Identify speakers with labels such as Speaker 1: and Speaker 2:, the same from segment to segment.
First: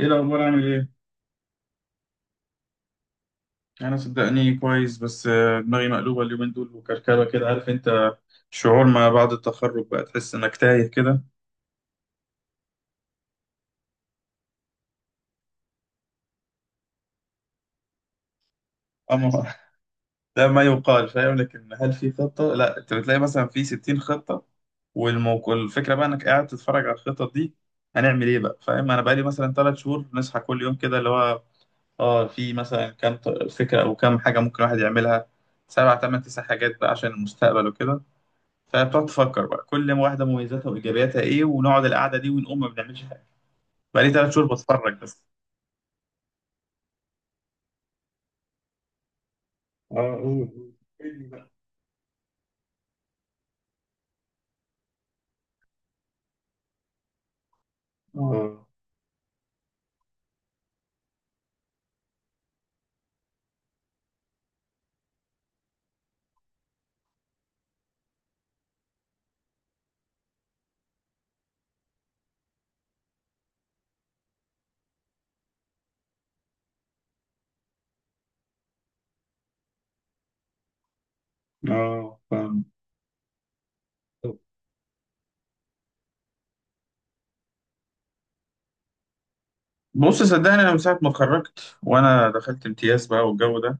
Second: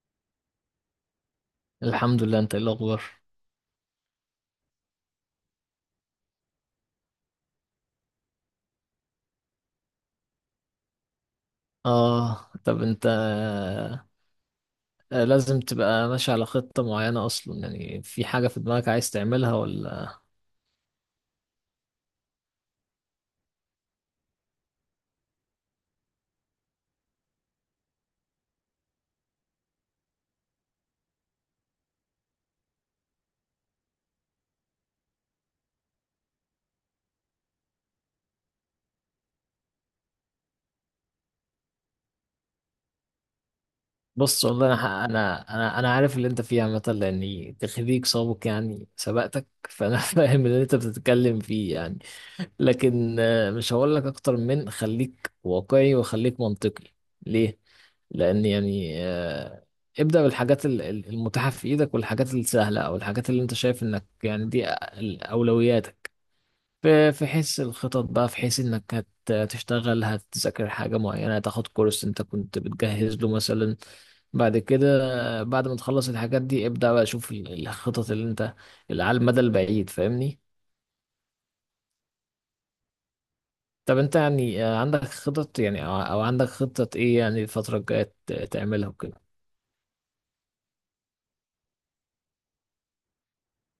Speaker 1: ايه الاخبار، عامل ايه؟
Speaker 2: الحمد لله. انت ايه الاخبار؟
Speaker 1: انا صدقني كويس بس دماغي مقلوبه اليومين دول وكركبه كده، عارف انت. شعور ما بعد التخرج بقى تحس انك تايه كده.
Speaker 2: اه، طب انت، لازم تبقى ماشي على خطة معينة اصلا. يعني في حاجة في دماغك عايز
Speaker 1: اما
Speaker 2: تعملها ولا؟
Speaker 1: ده ما يقال، فاهم؟ لكن هل في خطه؟ لا، انت بتلاقي مثلا في 60 خطه. والموقع الفكره بقى انك قاعد تتفرج على الخطط دي. هنعمل ايه بقى؟ فاهم؟ انا بقالي مثلا 3 شهور نصحى كل يوم كده، اللي هو. اه، في مثلا كام فكره او كام حاجه ممكن الواحد يعملها. سبع، ثمان، تسع حاجات بقى عشان المستقبل وكده. فبتقعد تفكر بقى كل واحدة مميزاتها وإيجابياتها إيه، ونقعد القعدة دي ونقوم ما بنعملش حاجة. بقالي تلات
Speaker 2: بص
Speaker 1: شهور
Speaker 2: والله انا ح-
Speaker 1: بتفرج بس.
Speaker 2: انا انا انا عارف اللي انت فيه عامة، لاني تخريج سابق يعني سبقتك، فانا
Speaker 1: اه، قول.
Speaker 2: فاهم اللي انت بتتكلم
Speaker 1: قول.
Speaker 2: فيه يعني. لكن مش هقول لك اكتر من خليك واقعي وخليك منطقي. ليه؟ لان
Speaker 1: اه،
Speaker 2: يعني ابدأ بالحاجات المتاحة في ايدك، والحاجات السهلة، او الحاجات اللي انت شايف انك يعني دي اولوياتك. في حيث الخطط بقى، في حيث انك هتشتغل، هتذاكر حاجة معينة، هتاخد كورس انت كنت بتجهز له مثلا. بعد كده، بعد ما تخلص الحاجات دي ابدأ بقى شوف الخطط اللي انت، اللي على المدى البعيد، فاهمني؟
Speaker 1: اه، فاهم.
Speaker 2: طب انت
Speaker 1: طب.
Speaker 2: يعني عندك خطط يعني، او عندك خطة ايه يعني الفترة الجاية تعملها وكده؟
Speaker 1: بص صدقني، أنا من ساعة ما اتخرجت وأنا دخلت امتياز بقى والجو ده.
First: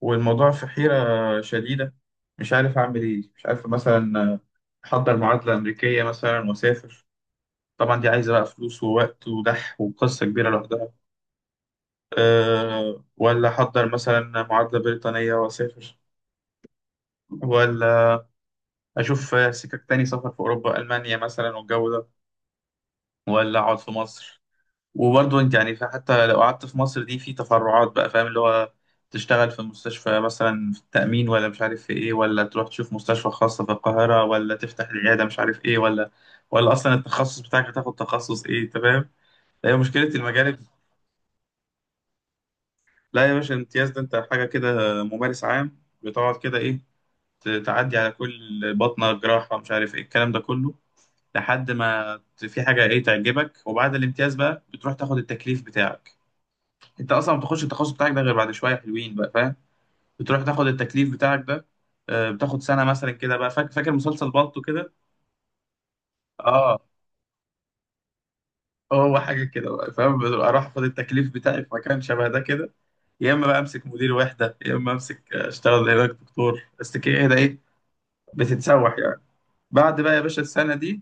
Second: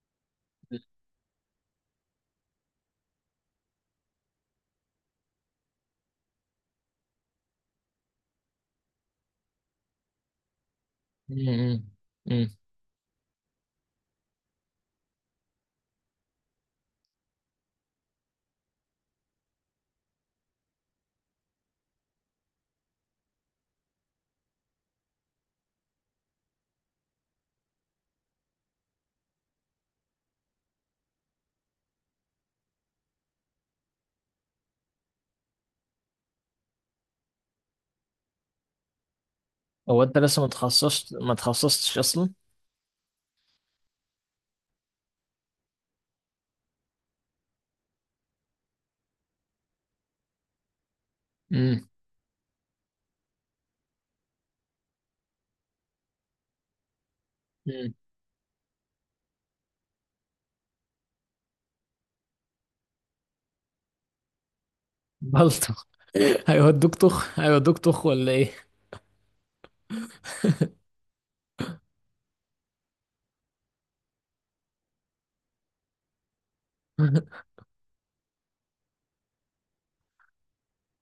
Speaker 1: والموضوع في حيرة شديدة. مش عارف أعمل إيه، مش عارف مثلا. أحضر معادلة أمريكية مثلا وأسافر. طبعا دي عايزة بقى فلوس ووقت ودح، وقصة كبيرة لوحدها.
Speaker 2: مم. مم.
Speaker 1: أه، ولا أحضر مثلا معادلة بريطانية وأسافر. ولا. اشوف سكك تاني سفر في اوروبا، المانيا مثلا، والجو ده. ولا اقعد في مصر. وبرضه انت يعني حتى لو قعدت في مصر، دي في تفرعات بقى، فاهم؟ اللي هو. تشتغل في مستشفى مثلا في التأمين، ولا مش عارف في ايه، ولا تروح تشوف مستشفى خاصة في القاهرة، ولا تفتح العيادة، مش عارف ايه، ولا. ولا اصلا التخصص بتاعك هتاخد تخصص ايه، انت فاهم؟ هي مشكلة
Speaker 2: هو انت لسه
Speaker 1: المجال.
Speaker 2: ما تخصصتش اصلا؟
Speaker 1: لا يا باشا، الامتياز ده انت حاجة كده ممارس عام، بتقعد كده ايه. تعدي على كل بطنة جراحة، مش عارف ايه الكلام ده كله. لحد
Speaker 2: امم.
Speaker 1: ما في حاجه ايه تعجبك، وبعد الامتياز بقى بتروح تاخد التكليف بتاعك. انت اصلا ما بتخش التخصص
Speaker 2: امم.
Speaker 1: بتاعك ده غير بعد شويه حلوين بقى، فاهم؟ بتروح تاخد التكليف بتاعك ده. بتاخد سنه مثلا كده بقى، فاكر مسلسل بالطو كده.
Speaker 2: بلطو؟
Speaker 1: اه.
Speaker 2: هيودوك طخ هيودوك طخ ولا ايه؟
Speaker 1: هو حاجه كده بقى، فاهم؟ بتبقى اروح اخد التكليف بتاعي في مكان شبه ده كده. يا اما بقى امسك مدير وحده، يا اما امسك، اشتغل هناك دكتور بس كده، ايه ده ايه. بتتسوح يعني. بعد بقى يا باشا السنه دي.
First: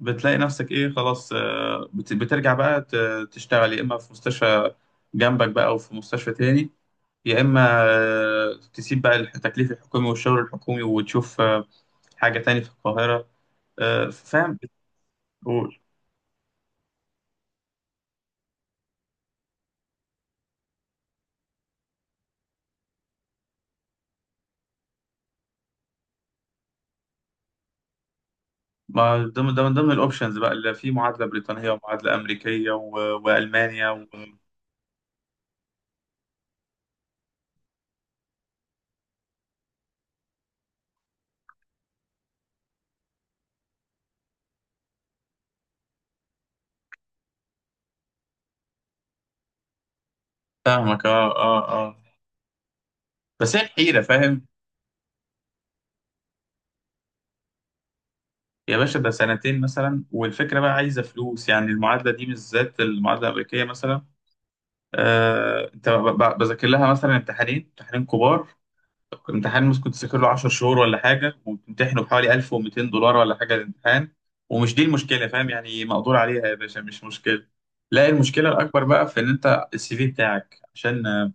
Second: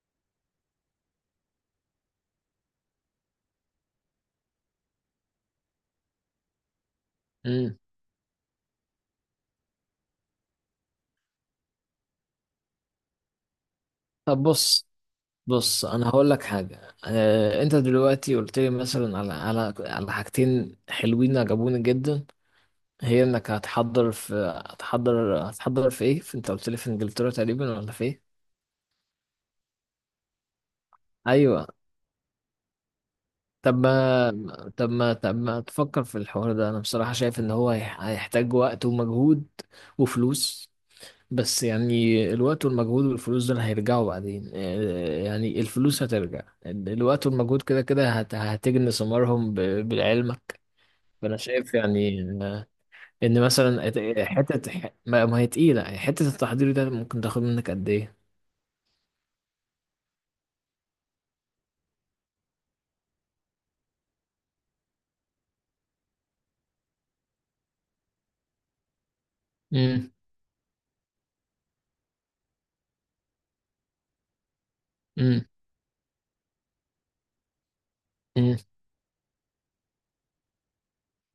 Speaker 1: بتلاقي نفسك ايه؟ خلاص، بترجع بقى تشتغل، يا اما في مستشفى جنبك بقى، او في مستشفى تاني. يا اما.
Speaker 2: امم.
Speaker 1: تسيب بقى التكليف الحكومي والشغل الحكومي، وتشوف حاجة تاني في القاهرة.
Speaker 2: طب
Speaker 1: فاهم؟
Speaker 2: بص،
Speaker 1: بتقول.
Speaker 2: بص انا هقول لك حاجه، انت دلوقتي قلت لي مثلا على على حاجتين حلوين عجبوني جدا. هي انك هتحضر في، هتحضر، هتحضر في ايه، في، انت قلت لي في انجلترا تقريبا ولا في ايه؟
Speaker 1: ما ده من ضمن الاوبشنز بقى، اللي في معادلة
Speaker 2: ايوه.
Speaker 1: بريطانية ومعادلة أمريكية
Speaker 2: طب
Speaker 1: وألمانيا
Speaker 2: ما، طب ما تفكر في الحوار ده؟ انا بصراحه شايف ان هو هيحتاج وقت ومجهود وفلوس، بس يعني الوقت والمجهود والفلوس دول هيرجعوا بعدين. يعني الفلوس هترجع، الوقت والمجهود كده كده هتجني ثمارهم بعلمك.
Speaker 1: فاهمك، اه،
Speaker 2: فأنا
Speaker 1: اه،
Speaker 2: شايف
Speaker 1: اه.
Speaker 2: يعني إن
Speaker 1: بس هي
Speaker 2: مثلا
Speaker 1: الحيرة، فاهم؟
Speaker 2: حتة، ما هي تقيلة يعني، حتة التحضير ده ممكن تاخد منك قد إيه؟
Speaker 1: يا باشا ده سنتين مثلا، والفكرة بقى عايزة فلوس. يعني المعادلة دي بالذات، المعادلة الأمريكية مثلا. انت بذاكر لها مثلا امتحانين، امتحانين كبار. امتحان ممكن
Speaker 2: مم،
Speaker 1: تذاكر له 10 شهور ولا حاجه، وبتمتحنه بحوالي 1200 دولار ولا حاجه الامتحان. ومش دي المشكله،
Speaker 2: مم،
Speaker 1: فاهم؟ يعني مقدور عليها يا باشا، مش مشكله. لا، المشكله
Speaker 2: مم،
Speaker 1: الاكبر بقى في ان انت السي في بتاعك، عشان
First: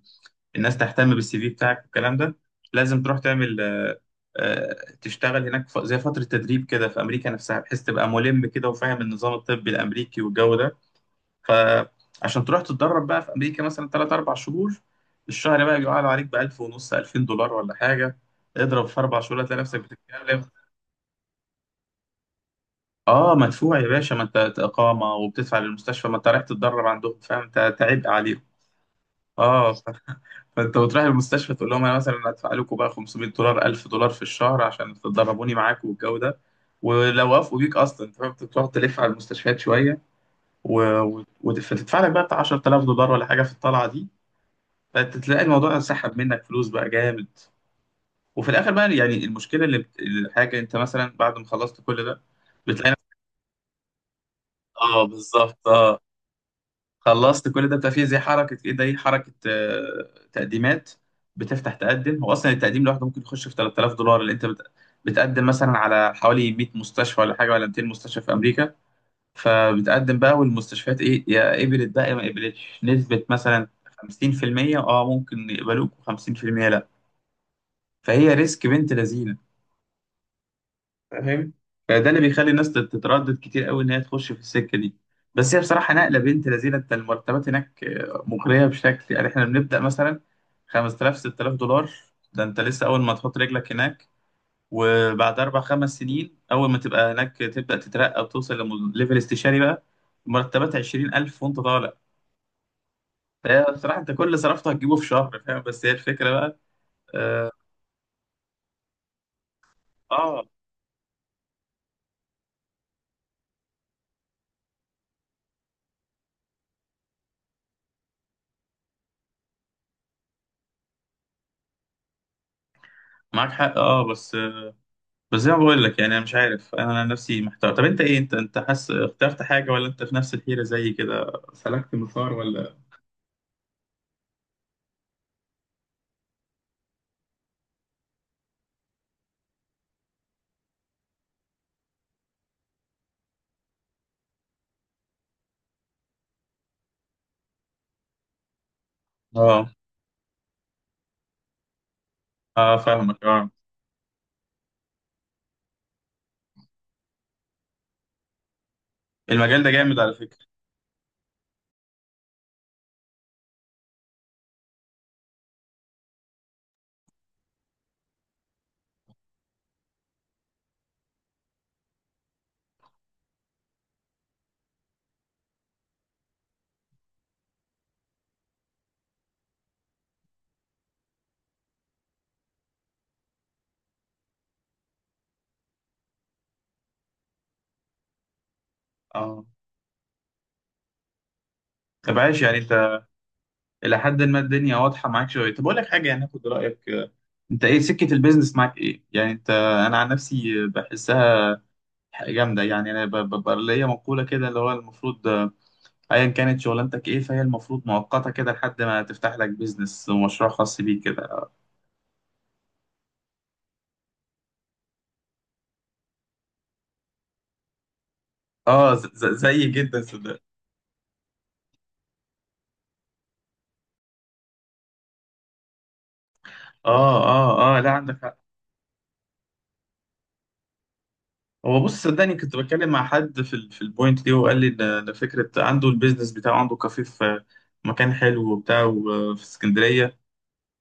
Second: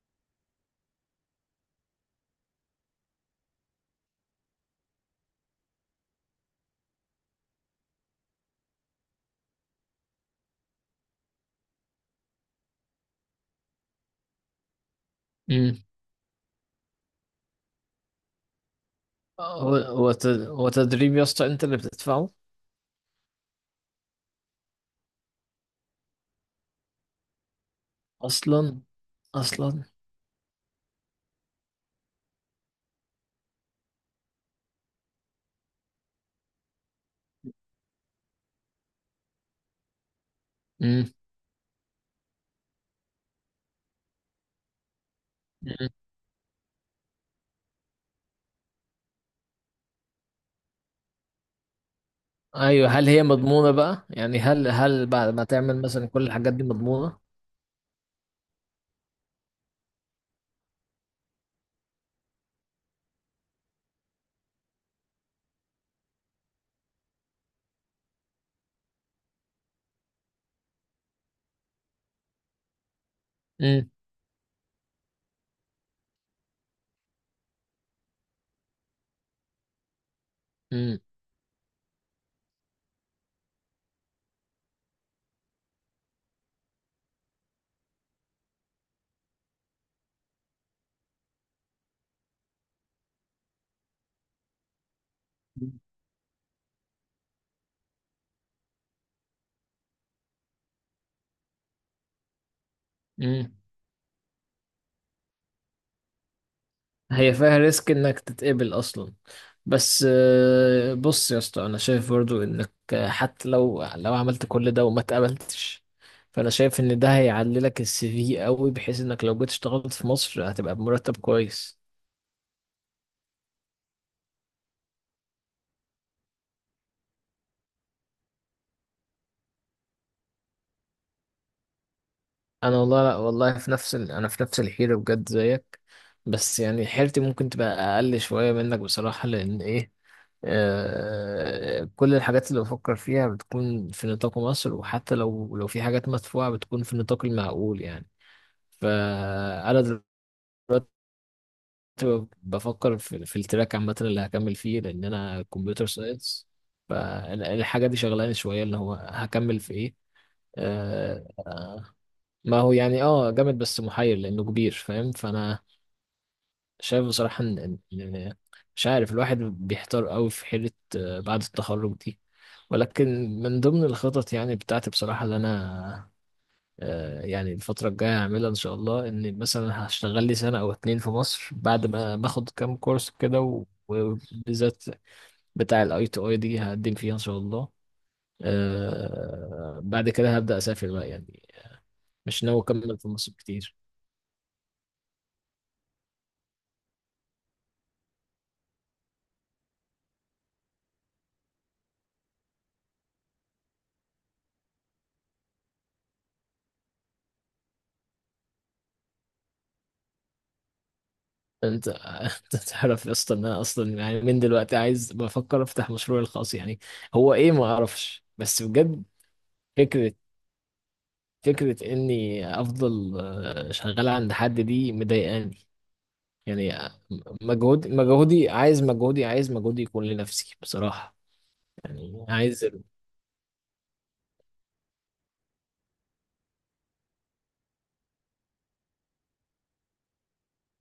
Speaker 1: الناس تهتم بالسي في بتاعك والكلام ده. لازم تروح تعمل تشتغل هناك زي فتره تدريب كده في امريكا نفسها، بحيث تبقى ملم كده وفاهم النظام الطبي الامريكي والجو ده. فعشان تروح تتدرب بقى في امريكا مثلا 3 4 شهور. الشهر
Speaker 2: مم.
Speaker 1: بقى بيقعد عليك ب 1000 ونص 2000 دولار ولا حاجه. اضرب في 4 شهور، هتلاقي
Speaker 2: هو
Speaker 1: نفسك
Speaker 2: هو،
Speaker 1: بتتكلم.
Speaker 2: هو تدريب يا اسطى أنت اللي بتدفعه؟
Speaker 1: اه مدفوع يا باشا، ما انت اقامه وبتدفع للمستشفى، ما انت رايح تتدرب عندهم، فاهم؟ انت تعب عليهم.
Speaker 2: أصلا،
Speaker 1: اه.
Speaker 2: أصلا.
Speaker 1: فانت بتروح المستشفى تقول لهم انا مثلا هدفع لكم بقى 500 دولار، 1000 دولار في الشهر عشان تدربوني معاكم والجو ده. ولو وافقوا بيك اصلا انت فاهم، أنت بتروح تلف على المستشفيات شويه.
Speaker 2: مم،
Speaker 1: وتدفع لك بقى بتاع 10000 دولار ولا حاجه في الطلعه دي. فتلاقي الموضوع
Speaker 2: مم.
Speaker 1: سحب منك فلوس بقى جامد. وفي الاخر بقى، يعني المشكله اللي الحاجه، انت مثلا بعد ما خلصت كل ده.
Speaker 2: أيوه،
Speaker 1: بتلاقي
Speaker 2: هل
Speaker 1: نفسك.
Speaker 2: هي مضمونة بقى؟ يعني هل،
Speaker 1: اه،
Speaker 2: هل بعد ما
Speaker 1: بالظبط،
Speaker 2: تعمل
Speaker 1: اه.
Speaker 2: مثلا كل الحاجات دي مضمونة؟
Speaker 1: خلصت كل ده بتبقى فيه زي حركه ايه ده، ايه، حركه تقديمات. بتفتح تقدم. هو اصلا التقديم لوحده ممكن يخش في 3000 دولار، اللي انت بتقدم مثلا على حوالي 100 مستشفى ولا حاجه، ولا 200 مستشفى في امريكا. فبتقدم بقى، والمستشفيات ايه، يا قبلت بقى يا ما قبلتش، نسبه مثلا 50%، اه، ممكن يقبلوك و50% لا. فهي ريسك بنت لذينه،
Speaker 2: مم.
Speaker 1: فاهم؟ فده اللي بيخلي الناس تتردد كتير قوي ان هي تخش في السكه دي. بس هي بصراحه نقله بنت لذينه. انت المرتبات هناك مغريه بشكل، يعني احنا بنبدا مثلا 5000 6000 دولار. ده انت لسه اول ما تحط رجلك هناك. وبعد 4 5 سنين، اول ما تبقى هناك، تبدا تترقى وتوصل لليفل استشاري بقى، مرتبات 20000 وانت طالع.
Speaker 2: مم.
Speaker 1: فهي بصراحه، انت كل اللي صرفته هتجيبه في شهر، فاهم؟ بس هي الفكره بقى.
Speaker 2: هي
Speaker 1: اه،
Speaker 2: فيها ريسك انك تتقبل اصلا؟ بس
Speaker 1: آه،
Speaker 2: بص يا اسطى، انا شايف برضو انك حتى لو عملت كل ده وما اتقبلتش، فانا شايف ان ده هيعلي لك السي في قوي، بحيث انك لو جيت اشتغلت في مصر هتبقى بمرتب كويس.
Speaker 1: معاك حق، اه بس. بس زي ما بقول لك، يعني انا مش عارف، انا نفسي محتار. طب انت ايه، انت حاسس اخترت حاجه ولا انت في نفس الحيره زي كده؟ سلكت مسار ولا.
Speaker 2: انا والله، لا والله، في نفس ال... انا في نفس الحيره بجد زيك. بس يعني حيرتي ممكن تبقى اقل شويه منك بصراحه، لان ايه، آه... كل الحاجات اللي بفكر فيها بتكون في نطاق مصر، وحتى لو في حاجات مدفوعه بتكون في النطاق المعقول يعني.
Speaker 1: اه
Speaker 2: فانا دلوقتي
Speaker 1: اه
Speaker 2: بفكر
Speaker 1: فاهمك،
Speaker 2: في
Speaker 1: اه.
Speaker 2: التراك عامه اللي هكمل فيه، لان انا كمبيوتر ساينس. فالحاجه دي شغلاني شويه، اللي هو هكمل
Speaker 1: المجال ده
Speaker 2: في ايه.
Speaker 1: جامد على فكره.
Speaker 2: آه... ما هو يعني اه جامد، بس محير لانه كبير، فاهم؟ فانا شايف بصراحه ان مش عارف، الواحد بيحتار قوي في حيره بعد التخرج دي. ولكن من ضمن الخطط يعني بتاعتي بصراحه اللي انا يعني الفتره الجايه هعملها ان شاء الله، ان مثلا هشتغل لي سنه او اتنين في مصر بعد ما باخد كام كورس كده، وبالذات بتاع الاي تو اي دي هقدم فيها ان شاء الله.
Speaker 1: اه،
Speaker 2: بعد كده هبدا اسافر بقى يعني،
Speaker 1: طب عايش
Speaker 2: مش
Speaker 1: يعني
Speaker 2: ناوي اكمل
Speaker 1: انت؟
Speaker 2: في مصر كتير.
Speaker 1: الى حد ما الدنيا واضحه معاك شويه. طب اقول لك حاجه يعني، اخد رايك، انت ايه سكه البيزنس معاك، ايه يعني انت؟ انا عن نفسي بحسها جامده، يعني انا ببقى ليا مقوله كده، اللي هو المفروض، ايا كانت شغلانتك ايه، فهي المفروض مؤقته كده لحد ما تفتح لك بيزنس ومشروع خاص بيك كده.
Speaker 2: انت تعرف يا اسطى ان انا اصلا يعني من دلوقتي عايز، بفكر افتح مشروعي الخاص يعني. هو ايه ما اعرفش بس
Speaker 1: اه
Speaker 2: بجد
Speaker 1: زي جدا
Speaker 2: فكره،
Speaker 1: صدق.
Speaker 2: فكره اني افضل شغال عند حد دي مضايقاني يعني.
Speaker 1: اه، اه، اه،
Speaker 2: مجهود،
Speaker 1: لا، عندك حق.
Speaker 2: مجهودي يكون لنفسي بصراحه،
Speaker 1: هو بص
Speaker 2: يعني
Speaker 1: صدقني، كنت
Speaker 2: عايز.
Speaker 1: بتكلم مع حد في البوينت دي، وقال لي ده فكره، عنده البيزنس بتاعه، عنده كافيه في مكان حلو وبتاع في اسكندريه.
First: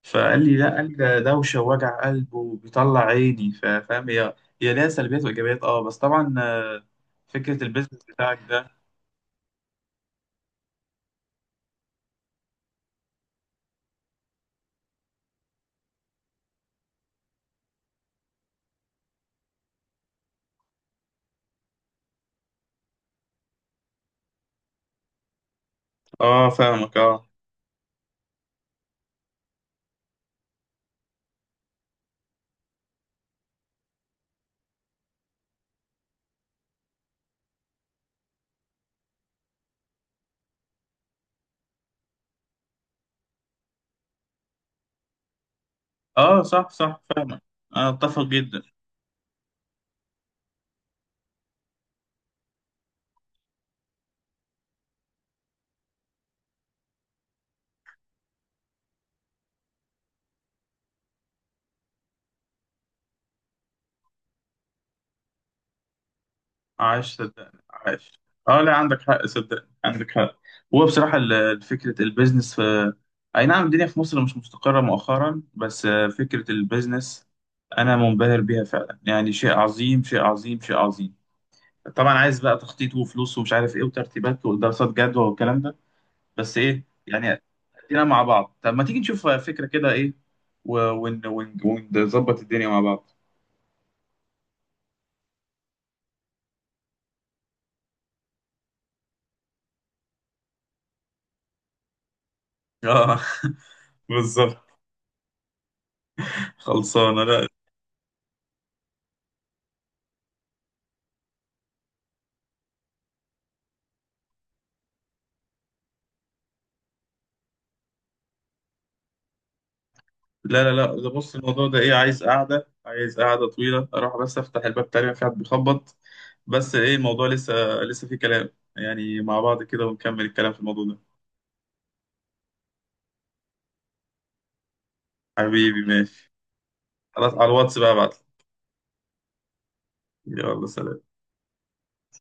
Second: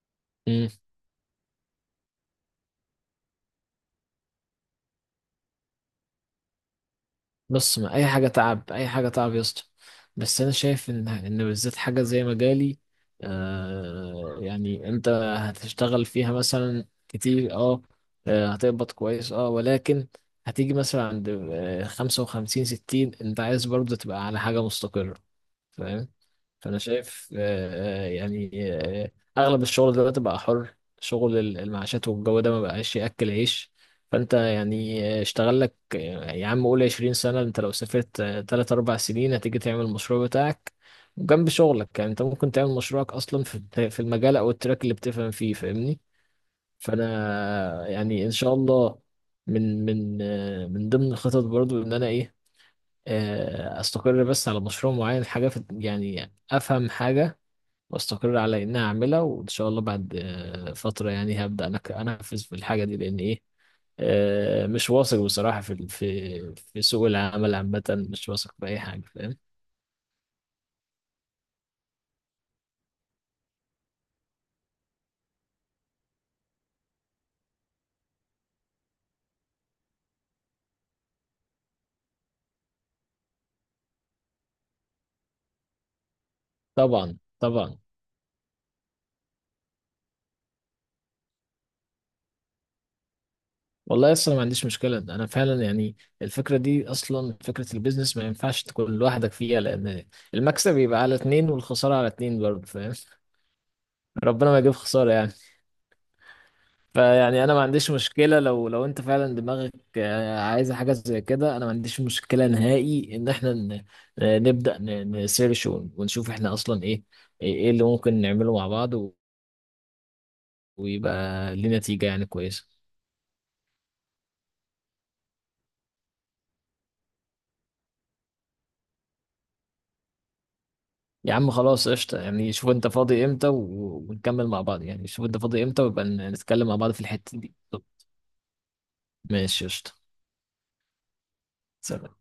Speaker 1: فقال لي لا، قال لي ده دوشه ووجع قلب وبيطلع عيني، فاهم؟ هي، هي ليها سلبيات وايجابيات، اه، بس طبعا فكره
Speaker 2: بص، ما
Speaker 1: البيزنس
Speaker 2: اي حاجه
Speaker 1: بتاعك
Speaker 2: تعب،
Speaker 1: ده.
Speaker 2: اي حاجه تعب يا اسطى، بس انا شايف ان بالذات حاجه زي مجالي، آه يعني انت هتشتغل فيها مثلا كتير اه، هتقبض كويس اه، ولكن هتيجي مثلا عند خمسة وخمسين، ستين، انت عايز برضه تبقى على حاجة مستقرة، فاهم؟
Speaker 1: اه،
Speaker 2: فانا
Speaker 1: فاهمك، اه.
Speaker 2: شايف يعني آه، اغلب الشغل دلوقتي بقى حر، شغل المعاشات والجو ده ما بقاش ياكل عيش. فانت يعني اشتغل لك، يا عم قول 20 سنه. انت لو سافرت 3 4 سنين هتيجي تعمل المشروع بتاعك جنب شغلك، يعني انت ممكن تعمل مشروعك اصلا في في المجال او التراك اللي بتفهم فيه، فاهمني؟
Speaker 1: اه، صح، صح، فاهمك.
Speaker 2: فانا
Speaker 1: انا اتفق
Speaker 2: يعني ان شاء
Speaker 1: جدا.
Speaker 2: الله، من من من ضمن الخطط برضو ان انا ايه، استقر بس على مشروع معين، حاجه في يعني افهم حاجه، واستقر على اني اعملها، وان شاء الله بعد فتره يعني هبدا انا انفذ في الحاجه دي، لان ايه، مش واثق بصراحه في ال-، في في
Speaker 1: عايش
Speaker 2: سوق العمل
Speaker 1: صدقني،
Speaker 2: عامه،
Speaker 1: عايش.
Speaker 2: مش واثق
Speaker 1: اه،
Speaker 2: في
Speaker 1: لا
Speaker 2: اي
Speaker 1: عندك
Speaker 2: حاجه،
Speaker 1: حق،
Speaker 2: فاهم؟
Speaker 1: صدقني عندك حق. هو بصراحة فكرة البيزنس في، اي نعم الدنيا في مصر مش مستقرة مؤخرا، بس فكرة البيزنس انا منبهر بيها فعلا، يعني شيء عظيم، شيء عظيم، شيء عظيم. طبعا عايز بقى تخطيط وفلوس ومش عارف ايه وترتيبات ودراسات جدوى والكلام ده. بس ايه
Speaker 2: طبعا
Speaker 1: يعني.
Speaker 2: طبعا.
Speaker 1: ادينا مع بعض، طب ما تيجي نشوف فكرة كده، ايه، ونظبط الدنيا مع بعض.
Speaker 2: والله اصلا ما عنديش مشكله انا فعلا يعني. الفكره دي اصلا، فكره البيزنس ما ينفعش تكون لوحدك فيها، لان المكسب يبقى على اتنين والخساره على اتنين برضه، فاهم؟
Speaker 1: اه،
Speaker 2: ربنا ما يجيب
Speaker 1: بالظبط.
Speaker 2: خساره يعني.
Speaker 1: خلصانة
Speaker 2: فيعني
Speaker 1: لا.
Speaker 2: انا ما عنديش مشكله، لو انت فعلا دماغك عايزه حاجه زي كده، انا ما عنديش مشكله نهائي ان احنا نبدا نسيرش ونشوف احنا اصلا ايه، ايه إيه اللي ممكن نعمله مع بعض
Speaker 1: لا لا لا، ده
Speaker 2: ويبقى
Speaker 1: بص الموضوع ده،
Speaker 2: ليه
Speaker 1: ايه،
Speaker 2: نتيجه
Speaker 1: عايز
Speaker 2: يعني كويسه.
Speaker 1: قعدة، عايز قعدة طويلة. اروح بس افتح الباب، تقريبا في حد بيخبط. بس ايه الموضوع لسه، لسه في كلام، يعني مع بعض كده ونكمل الكلام في الموضوع ده.
Speaker 2: يا عم خلاص قشطه، يعني شوف انت فاضي امتى ونكمل مع بعض، يعني شوف انت فاضي
Speaker 1: حبيبي
Speaker 2: امتى ويبقى
Speaker 1: ماشي.
Speaker 2: نتكلم مع بعض في
Speaker 1: خلاص،
Speaker 2: الحته
Speaker 1: على
Speaker 2: دي.
Speaker 1: الواتس
Speaker 2: طب
Speaker 1: بقى ابعتلي.
Speaker 2: ماشي قشطه.
Speaker 1: يلا سلام.
Speaker 2: سلام.